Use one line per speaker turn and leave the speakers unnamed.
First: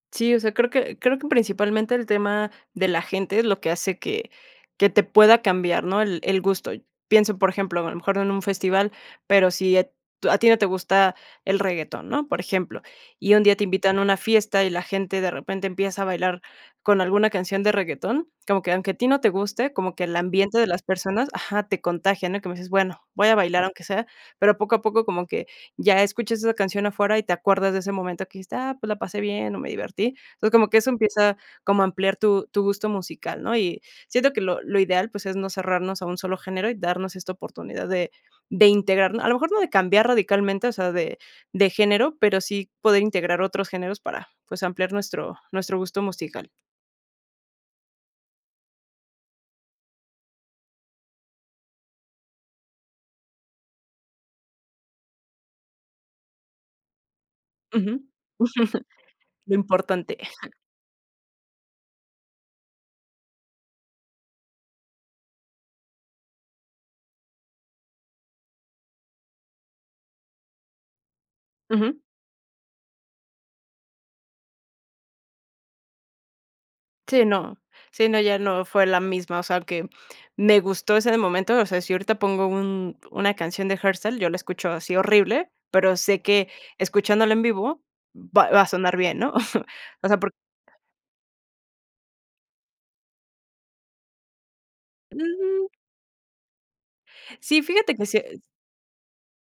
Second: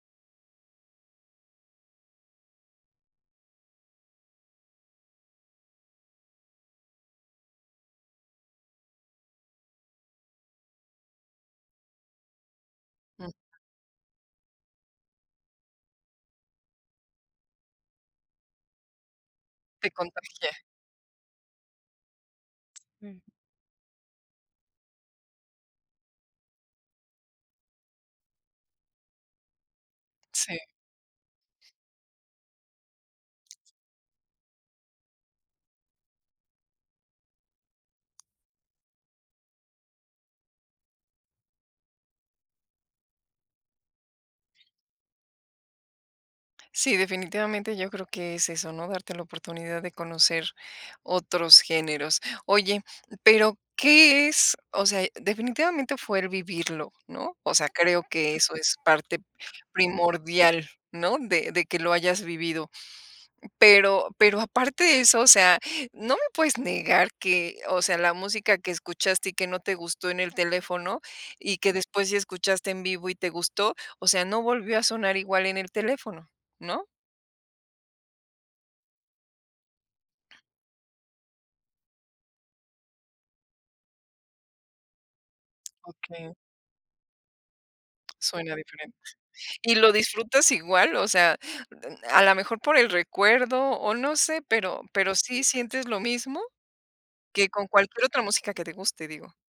Sí, o sea, creo que creo que principalmente el tema de la gente es lo que hace que que te pueda cambiar, ¿no? El el gusto. Pienso, por ejemplo, a lo mejor no en un festival, pero si e tú a ti no te gusta el reguetón, ¿no? Por ejemplo,
Mm.
y un día te invitan a una fiesta, y la gente de repente empieza a bailar con alguna canción de reguetón, como que aunque a ti no te guste,
Te
como que el
contagié.
ambiente de las personas ajá, te contagia, ¿no? Y como dices: "Bueno,
Mm.
voy a bailar aunque sea", pero poco a poco como que ya escuchas esa canción afuera, y te acuerdas de ese momento que dijiste: "Ah, pues la pasé bien, o, me divertí. Entonces,
Sí.
como que eso empieza como a ampliar tu tu gusto musical, ¿no? Y siento que lo lo ideal, pues, es no cerrarnos a un solo género, y darnos esta oportunidad de de integrar, a lo mejor no de cambiar radicalmente, o sea, de de género, pero sí poder integrar otros géneros para, pues, ampliar nuestro nuestro gusto musical.
Sí, definitivamente yo creo que es eso, ¿no? Darte la oportunidad de conocer otros géneros. Oye, pero, ¿qué es? O sea, definitivamente fue el vivirlo, ¿no? O sea, creo
Ujú.
que eso es parte
Lo importante.
primordial, ¿no? De de que lo hayas vivido. Pero pero aparte de eso, o sea, no me puedes negar que, o sea, la música que escuchaste, y que no te gustó en el teléfono, y que
Ujú.
después sí escuchaste en vivo y te gustó. O sea, no volvió a sonar igual en el teléfono, ¿no?
Sí, no. Sí, no, ya no, fue la misma o sea, que me gustó ese momento, o sea, si ahorita pongo un una canción de hardstyle, yo la escucho así horrible, pero sé
Okey.
que escuchándola en vivo va
Suena
va a
diferente.
sonar bien, ¿no?
¿Y lo
O sea, por
disfrutas igual? O sea, [unintelligible] a la mejor por el recuerdo, o, no sé, pero pero, ¿sí
Mm.
sientes lo mismo? Que
Sí,
con
fíjate
cualquier
que sí
otra
e
música que te guste, digo.